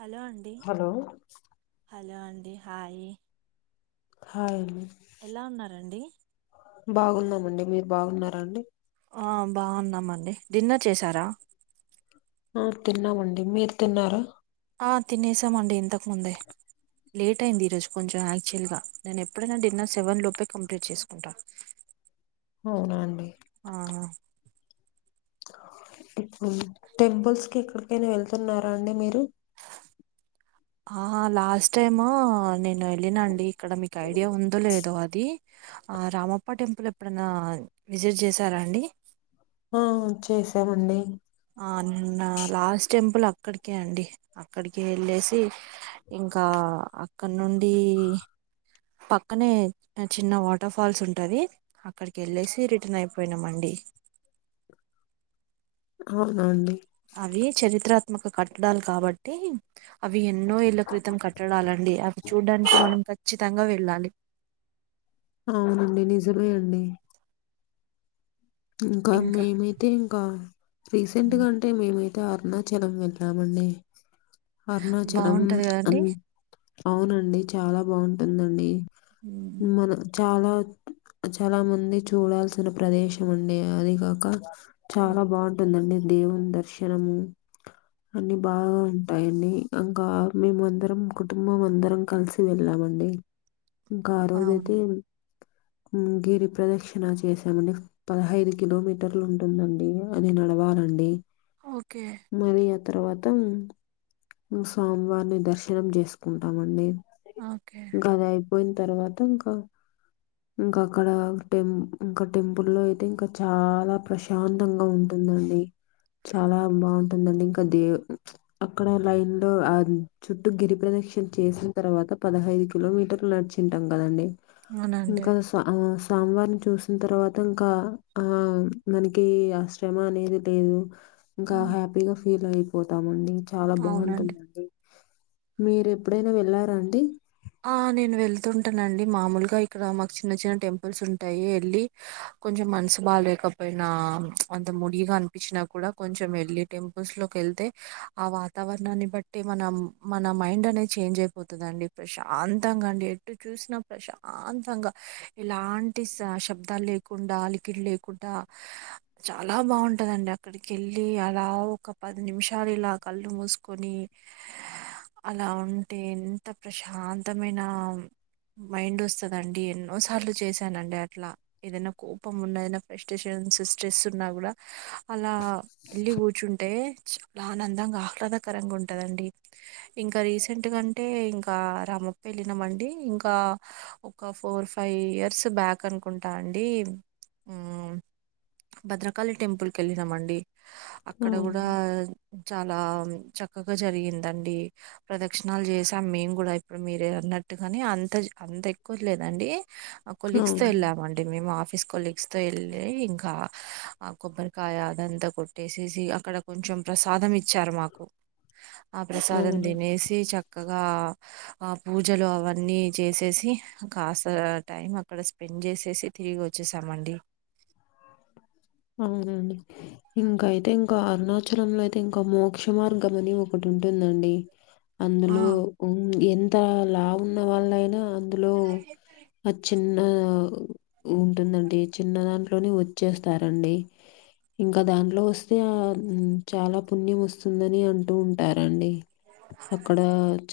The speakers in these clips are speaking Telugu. హలో అండి హలో హలో అండి హాయ్ హాయ్ అండి ఎలా ఉన్నారండి బాగున్నామండి మీరు బాగున్నారా అండి ఆ బాగున్నామండి డిన్నర్ చేసారా ఆ తిన్నామండి మీరు తిన్నారు ఆ తినేసామండి ఇంతకుముందే లేట్ అయింది ఈరోజు కొంచం యాక్చువల్ గా నేను ఎప్పుడైనా డిన్నర్ సెవెన్ లోపే కంప్లీట్ చేసుకుంటా అవున అండి ఆహ ఇప్పుమ్ టెంపుల్స్ కి ఎక్కడికైనా వెళ్తున్నారా అండి మీరు ఆ లాస్ట్ టైము నేను వెళ్ళినా అండి ఇక్కడ మీకు ఐడియా ఉందో లేదో అది ఆ రామప్ప టెంపుల్ ఎప్పుడన్న విజిట్ చేసారా అండి ఆ చేసామండి ఆ నిన్న లాస్ట్ టెంపుల్ అక్కడికే అండి అక్కడికి ఎళ్ళేసి ఇం కా అక్కడ నుండి పక్కనే చిన్న వాటర్ ఫాల్స్ ఉంటది అక్కడికి ఎళ్ళేసి రిటర్న్ అయిపోయినాం అండి అవునా అండి అవి చరిత్రాత్మక కట్టడాలు కాబట్టి అవి ఎన్నో ఏళ్ళ క్రితం కట్టడాలండి అవి చూడ్డానికి మనం ఖచ్చి తంగా వెళ్ళాలి అవునండి నిజమే అండి ఇంకా మేమైతే ఇంకా రీసెంట్గా అంటే మేమై తా అరుణాచలం వెళ్లామండి అరుణాచలం బాగుంటది అం కదండి అవునండి చాలా బాగుంటుందండి మన చాలా చాలా మంది చూడాల్సిన ప్రదేశం అండి అది కాక చాలా బాగుంటుందండి దేవుని దర్శనం అన్ని బాగా ఉంటాయండి ఇంకా మేమందరం కుటుంబం అందరం కలిసి వెళ్ళామండి ఇంకా ఆ రోజు అయితే అవును గిరి ప్రదక్షిణ చేసామండి పదహైదు కిలోమీటర్లు ఉంటుందండి అది నడవాలండి ఓకే మరి అ తర్వాత స్వామివారిని దర్శనం చేసుకుంటామండి ఓకే ఇంక అది అయిపోయిన తర్వాత ఇంక ఇంకా అక్కడ టె ఇంకా టెంపుల్ లో అయితే ఇంకా చాలా ప్రశాంతంగా ఉంట ఉందండి చాలా బాగుంటుందండి ఇంకా దే ఆ అక్కడ లైన్ లో ఆ చుట్టూ గిరి ప్రదక్షిణ చేసిన తర్వాత పదహైదు కిలోమీటర్లు నడిచింట కదండి అవునండి ఇంకా స ఆ స్ సామీవారిని చూసిన తర్వాత ఇంకా ఆ మనకి ఆశ్రమ అనేది లేదు ఇంకా ఉమ్, హ్యాపీగా ఫీల్ అయిపోతామండి చాలా అవునండి బాగుంటుందండి మీరు ఎప్పుడైనా వెళ్లారండి ఆ నేను వెళ్తుంటానండి మామూలుగా ఇక్కడ మాకు చిన్న చిన్న టెంపుల్స్ ఉంటాయి ఎళ్ళి కొంచం మనసు బాగాలేకపోయినా అంత ముడిగా అనిపించినా కూడా కొంచెం వెళ్లి టెంపుల్స్ లో వెళ్తే ఆ వాతావరణాన్ని బట్టి మనం మన మైండ్ అనేది చేంజ్ అయిపోతదండి ప్రశాంతంగా అండి ఎటు చూసినా ప్రశాంతంగా ఎలాంటి శబ్దాలు లె లేకుండా అలికిలు లేకుండా చాలా బాగుంటదండి అక్కడికి ఎళ్ళి అలా ఒక పది నిమిషాలు ఇలా కళ్ళు మూసుకొని అలా ఉంటే ఎంత ప్రశాంతమైన మైండ్ వస్తదండి. ఎన్నో సార్లు చేశానండి అట్లా. ఏదన్నా కోపం ఉన్న, ఏదన్నా ఫ్రస్టేషన్ సిస్ట్రేస్ ఉన్నా కూడా అలా వెళ్ళి కూర్చుంటే చాలా ఆనందంగా, ఆహ్లాద కరంగా ఉంటదండి. ఇంకా రీసెంట్ గా అంటే ఇంకా ఇంకా రామప్ప ఎళ్ళినం అండి ఇంకా ఒక ఫోర్ ఫైవ్ ఇయర్స్ బ్యాక్ అనుకుంటా అం డి భద్రకాళి టెంపుల్ కి ఎళ్ళినం అండి. అక్కడ అవును. కూడా చాలా చక్కగా జరిగిందండి. ప్రదక్షిణాలు చేసాం మేం కూడా ఇప్పుడు మీరే అన్నట్టుగా కానీ అంత అంత ఎక్కువ లేదండి. ఆ కొలీగ్స్ తో అవును. ఎళ్ళామండి మేము ఆఫీస్ కొలీగ్స్ తో ఎళ్ళి ఇంకా ఆ కొబ్బరికాయ అదంతా కొట్టేసేసి అక్కడ కొంచెం ప్రసాదం ఇచ్చారు మాకు. ఆ ప్రసాదం అవును. తినేసి చక్కగా ఆ పూజలు అవన్నీ చేసేసి కాస్త టైం అక్కడ స్పెండ్ చేసేసి తిరిగి వచ్చేసామండి. అవునా అండి. ఇంకా అయితే ఇంకా అరుణాచలం లో అయితే ఇంకా మోక్ష మార్గం అని ఒకటి ఉంటుందండి అందులో ఆ ఎంత లావు ఉన్న వాళ్ళయినా అందులో ఆ చిన్న ఉంటుందండి చిన్న దాంట్లోనే వచ్చేస్తారండి. ఇంకా దాంట్లో వస్తే ఆ చాలా పుణ్యం వస్తుందని అంటూ ఉంటారండి. అక్కడ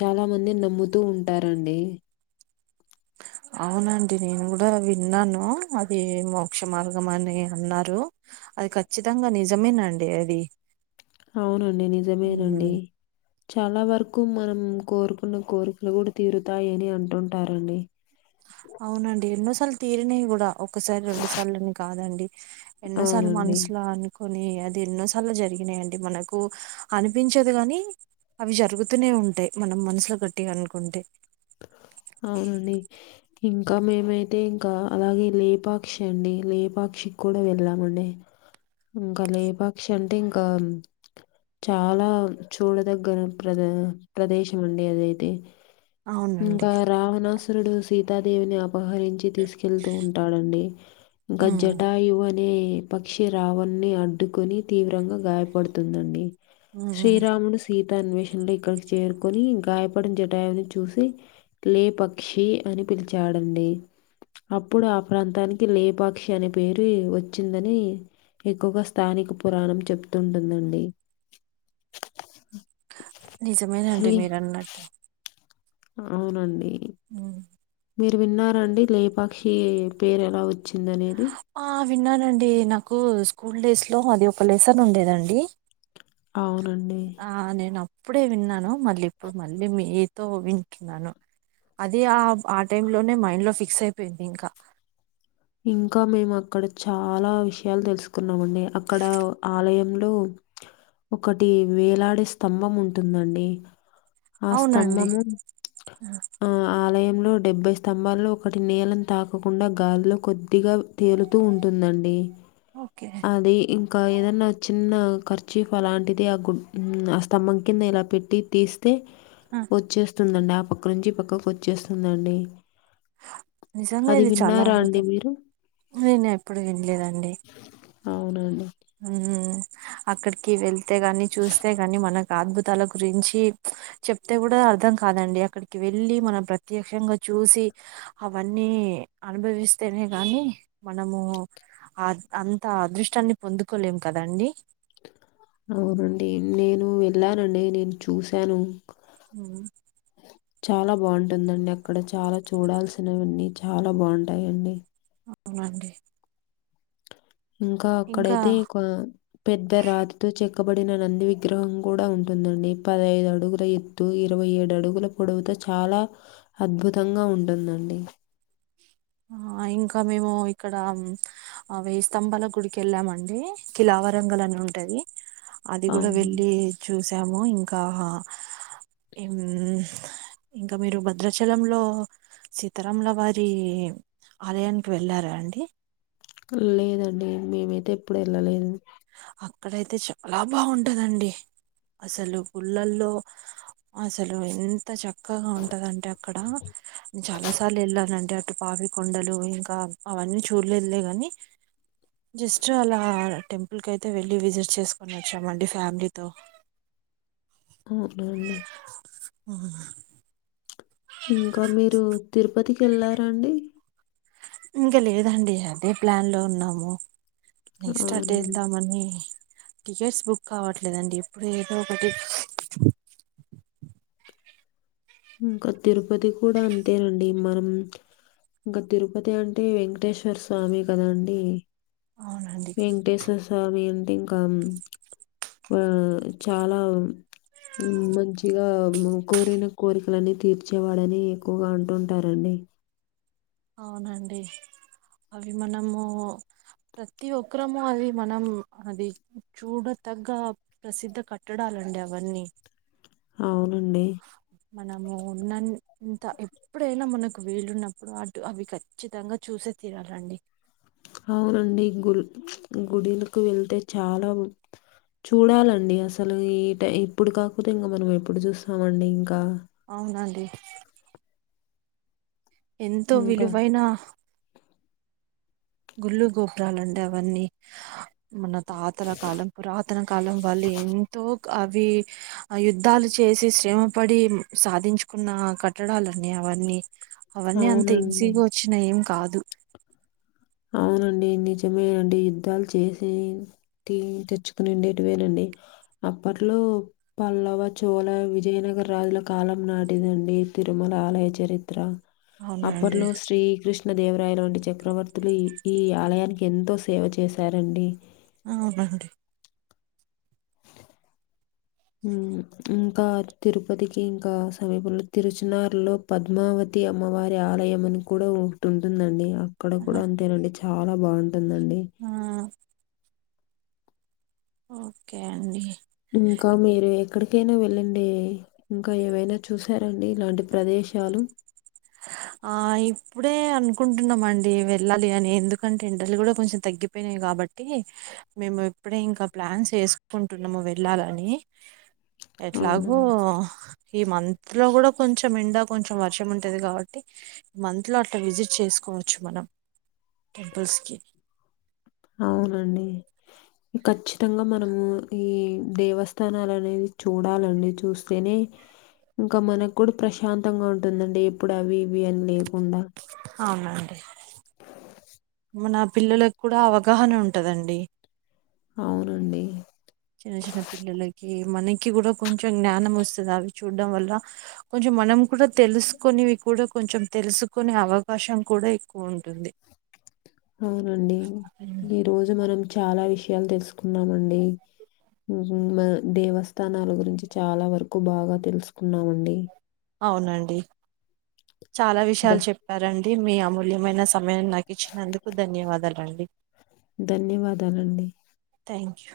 చాలా మంది నమ్ముతూ ఉంటారండి. అవునండి నేను కూడా విన్నాను, అది మోక్ష మార్గం అని అన్నారు. అది ఖచ్చితంగా నిజమేనానండి అది. అవునండి ఉమ్, నిజమేనండి. చాలా వరకు మనం కోరుకున్న కోరికలు కూడా తీరుతాయి అని అంటుంటారండి. అవునండి ఎన్నోసార్లు తీరినయి కూడా. ఒక్కసారి రెండు సార్లని కాదండి. ఎన్నోసార్లు అవునండి మనసులో అనుకో కొన్ని అది ఎన్నోసార్లు జరిగినయండి మనకు అనిపించదు కని అవి జరుగుతూనే ఉంటయి మనం మనసుల గట్టిగా అనుకుంటే. అవునండి ఇంకా మేమైతే ఇంకా అలాగే లేపాక్షి అండి లేపాక్షి కి కూడా వెళ్ళామండి. ఇంకా లేపాక్షి అంటే ఇంకా చాలా చూడదగ్గ ప్రద ప్రదేశం అండి అదైతే. అవునండి ఇంకా రావణాసురుడు సీతాదేవిని అ అపహరించి తీసుకెళ్తూ ఉంటాడండి, ఇంకా ఉమ్, జటాయు అని నే పక్షి రావణున్ని అడ్డుకొని తీవ్రంగా గాయపడుతుందండి. ఉమ్, శ్రీరాముడు సీత అన్వేషణలో ఇక్కడికి చేరుకొని గాయపడిన జటాయువుని చూసి లే పక్షి అని పిలిచాడండి. అప్పుడు ఆ ప్రాంతానికి లేపాక్షి అనే పేరు వచ్చిందని ఎక్కువగా స్థానిక పురాణం చెప్తుంటుందండి. నిజమేనండి మీ మీరు అన్నట్టు. అవునండి. ఉ మీరు విన్నారా అండి లేపాక్షి పేరు ఎలా వచ్చిందనేది. ఆ విన్నానండి నాకు స్కూల్ డేస్ లో అది ఒక లెసన్ ఉండేదండి. అవునండి. ఆ నేను అప్పుడే విన్నాను మళ్ళీ ఇప్పుడు మళ్ళీ మీతో వింటున్నాను. అదే ఆ ఆ టైం లోనే మైండ్ లో ఫిక్స్ అయిపోయింది ఇంకా. ఇంకా మేము అక్కడ చాలా విషయాలు తెలుసుకున్నామండి అక్కడ ఆలయంలో లో ఒకటి వేలాడే స్తంభం ఉంటుందండి. ఆ అవునండి స్తంభము ఆ ఆలయంలో డెబ్బై స్తంభాల్లో ఒకటి నేలను తాకకోకుండా గాల్లో కొద్దిగా తేలుతూ ఉంటుందండి ఓకే అది ఇంకా ఏదన్నా చిన్న ఖర్చీప్ అలాంటిది ఆ గు ఆ స్తంభం కింద ఇలా పెట్టి తీస్తే ఆ, వచ్చే వస్తుందండి ఆ పక్క నుంచి పక్కకి వచ్చేస్తుందండి నిజంగా అది ఇది చాలా విన్నారా అండి అద్భుతం మీరు? నేను ఎప్పుడు వినలేదండి అవునండి. హు అక్కడికి వెళ్తే గాని చూస్తే గాని మనకు అద్భుతాల గురించి చెప్తే కూడా అర్ధం కాదండి అక్కడికి వెళ్ళి మనం ప్రత్యక్షంగా చూసి అవన్నీ అనుభవిస్తేనే గానీ మనము అ అంత అదృష్టాన్ని పొందుకోలేం కదండి అవునండి నేను వెళ్ళానండి నేను చూశాను ఉ చాలా బాగుంటుందండి అక్కడ చాలా చూడాల్సినవన్నీ చాలా బాగుంటాయి అండి అవునండి ఇంకా అక్కడైతే పెద్ద రాతితో చెక్క చేక్కబడిన నంది విగ్రహం కూడా ఉంటుందండి పదహైదు అడుగుల ఎత్తు ఇరవై ఏడు అడుగుల పొడవుతో చాలా అద్భుతంగా ఉంటుంది అండి ఆ ఇంకా మేము ఇక్కడ వేయి స్తంభాల గుడికి వెళ్ళామండి కిలా వరంగల్ అని ఉంటది అది కూడా అవును. వెళ్ళి చూసాము ఇంకా ఎమ్ ఇంకా మీరు భద్రాచలంలో సీతారాముల వారి ఆలయానికి వెళ్ళారా అండి లేదండి మేమైతే ఎప్పుడు వెళ్ళలేదు అక్కడైతే చాలా బాగుంటది అండి అసలు గుళ్లల్లో అసలు ఎంత చక్క చక్కగా ఉంటదంటే అక్కడ చాలా సార్లు వెళ్ళానండి అ అటు పాపి కొండలు ఇంకా అవన్నీ చూడలేదులే గాని జస్ట్ అలా టెంప్ ల్కి అయితే వెళ్ళి విజిట్ చేసుకుని వచ్చామండి ఫ్యామిలీతో అవునండి. ఆ ఇంకా మీరు తిరుపతికి వెళ్లారా అండి ఇంకా లేదండి అదే ప్లాన్ లో ఉన్నాము నెక్స్ట్ అటే అవునవును. వెళ్దామని టికెట్స్ బుక్ కావట్లేదండి ఎప్పుడు ఏదో ఒకటి ఇంకా తిరుపతి కూడా అంతేనండి మనం ఇంకా తిరుపతి అంటే వెంకటేశ్వర స్వామి కదా అండి అవునండి వెంకటేశ్వర స్వామి అంటే ఇంకా ఆ చాలా మంచిగా కోరిన కోరికల అన్ని తీర్చేవాడని ఎక్కువగా అంటుంటారండి అవునండి అవి మనము ప్రతి ఒక్కరము అది మనం అది చూడ తగ్గ ప్రసిద్ధ కట్టడాలు రండి అవన్నీ అవునండి. మనము ఉన్నన్నీ ఇంత ఎప్పుడైనా మనకు విలున్నప్పుడు అటు అవి ఖచ్చితంగా చూసే తీరాలండి అవునండి గు గుడిలకు వెళ్తే చాలా చూడాలండి అసలు ఈ ఇప్పుడు కాకపోతే ఇంకా మనం ఎప్పుడు చూస్తామండి ఇంకా అవునండి ఎంతో ఇంకా విలువైన గుళ్ళు గోపురాలండి అవన్నీ మన తాతల కాలం పురాతన కాలం వాళ్ళు ఎంతో అవి యుద్ధాలు చేసి శ్రమపడి సాధించుకున్న కట్టడాలన్నీ అవన్నీ అవన్నీ అంత అవునండి. ఈజీగా వచ్చినవి ఏం కాదు అవునండి నిజమే అండి యుద్ధాలు చేసి తీ తెచ్చుకునిండేటివేనండి అప్పట్లో పల్లవ చోల విజయనగర రాజుల కాలం నాటిదండి తిరుమల ఆలయ చరిత్ర అవునండి అప్పట్లో శ్రీకృష్ణ దేవరాయు లాంటి చక్రవర్తి రి ఈ ఆలయానికి ఎంతో సేవ చేశారండి అవునండి ఇంకా తిరుపతికి ఇంకా సమీపంలో తిరుచనారులో పద్మావతి తి అమ్మవారి ఆలయం అని కూడా ఒకటి ఉంటుందండి అక్కడ కూడా అంతేనండి చాలా బాగుంటుందండి ఆ ఓకే అండి ఇంకా మీరు ఎక్కడికైనా వెళ్ళండి ఇంకా ఏవైనా చూసారండి ఇలాంటి ప్రదే శాలు ఆ ఇప్పుడే అనుకుంటున్నామండ్డి వెళ్ళాలి అని ఎందుకంటే ఎండలు కూడా కొంచెం తగ్గిపోయినాయి కాబ బట్టి మేము ఎప్పుడే ఇంకా ప్లాన్ చేసుకుంటున్నాము వెళ్ళాలని ఎట్లాగు అవునండి. ఈ మంత్ లో కూడా కొంచెం ఎండా కొంచెం వర్షం ఉంట ఉంటది కాబట్టి మంత్ లో అట్లా విజిట్ చేసుకోవచ్చు మనం టెంపుల్స్కి అవునండి ఖచ్చితంగా మనము ఈ దేవస్థానాలు అనేది చూడాలండి చూస్తేనే ఇంకా మనకు కూడా ప్రశాంతంగా ఉంటుందండి ఎప్పుడు అవి ఇవి అని లేకుండా అవునండి మన పిల్లలకు కూడా అవగాహన ఉంటదండి అవునండి చిన్న చిన్న పిల్లలకి మనకి కూడా కొంచెం జ్ఞానం వస్తది అవి చూడ్డం వల్ల కొంచెం మనం కూడా తెలుసుకోనివి కూడా కొంచెం తెలుసుకునే అవకాశం కూడా ఎక్కువ ఉంటుంది అవునండి ఈ రోజు మనం చాలా విషయాలు తెలుసుకున్నామండి ఉ హమ్ మా దేవస్థానాల గురించి చాలా వరకు బాగా తెలుసుకున్నామండి అవునండి చాలా ధ విషయాలు చెప్పారండి మీ అమూల్యమైన స సమయం నాకు ఇచ్చినందుకు ధన్యవాదాలండి ధన్యవాదాలండి థ్యాంక్ యూ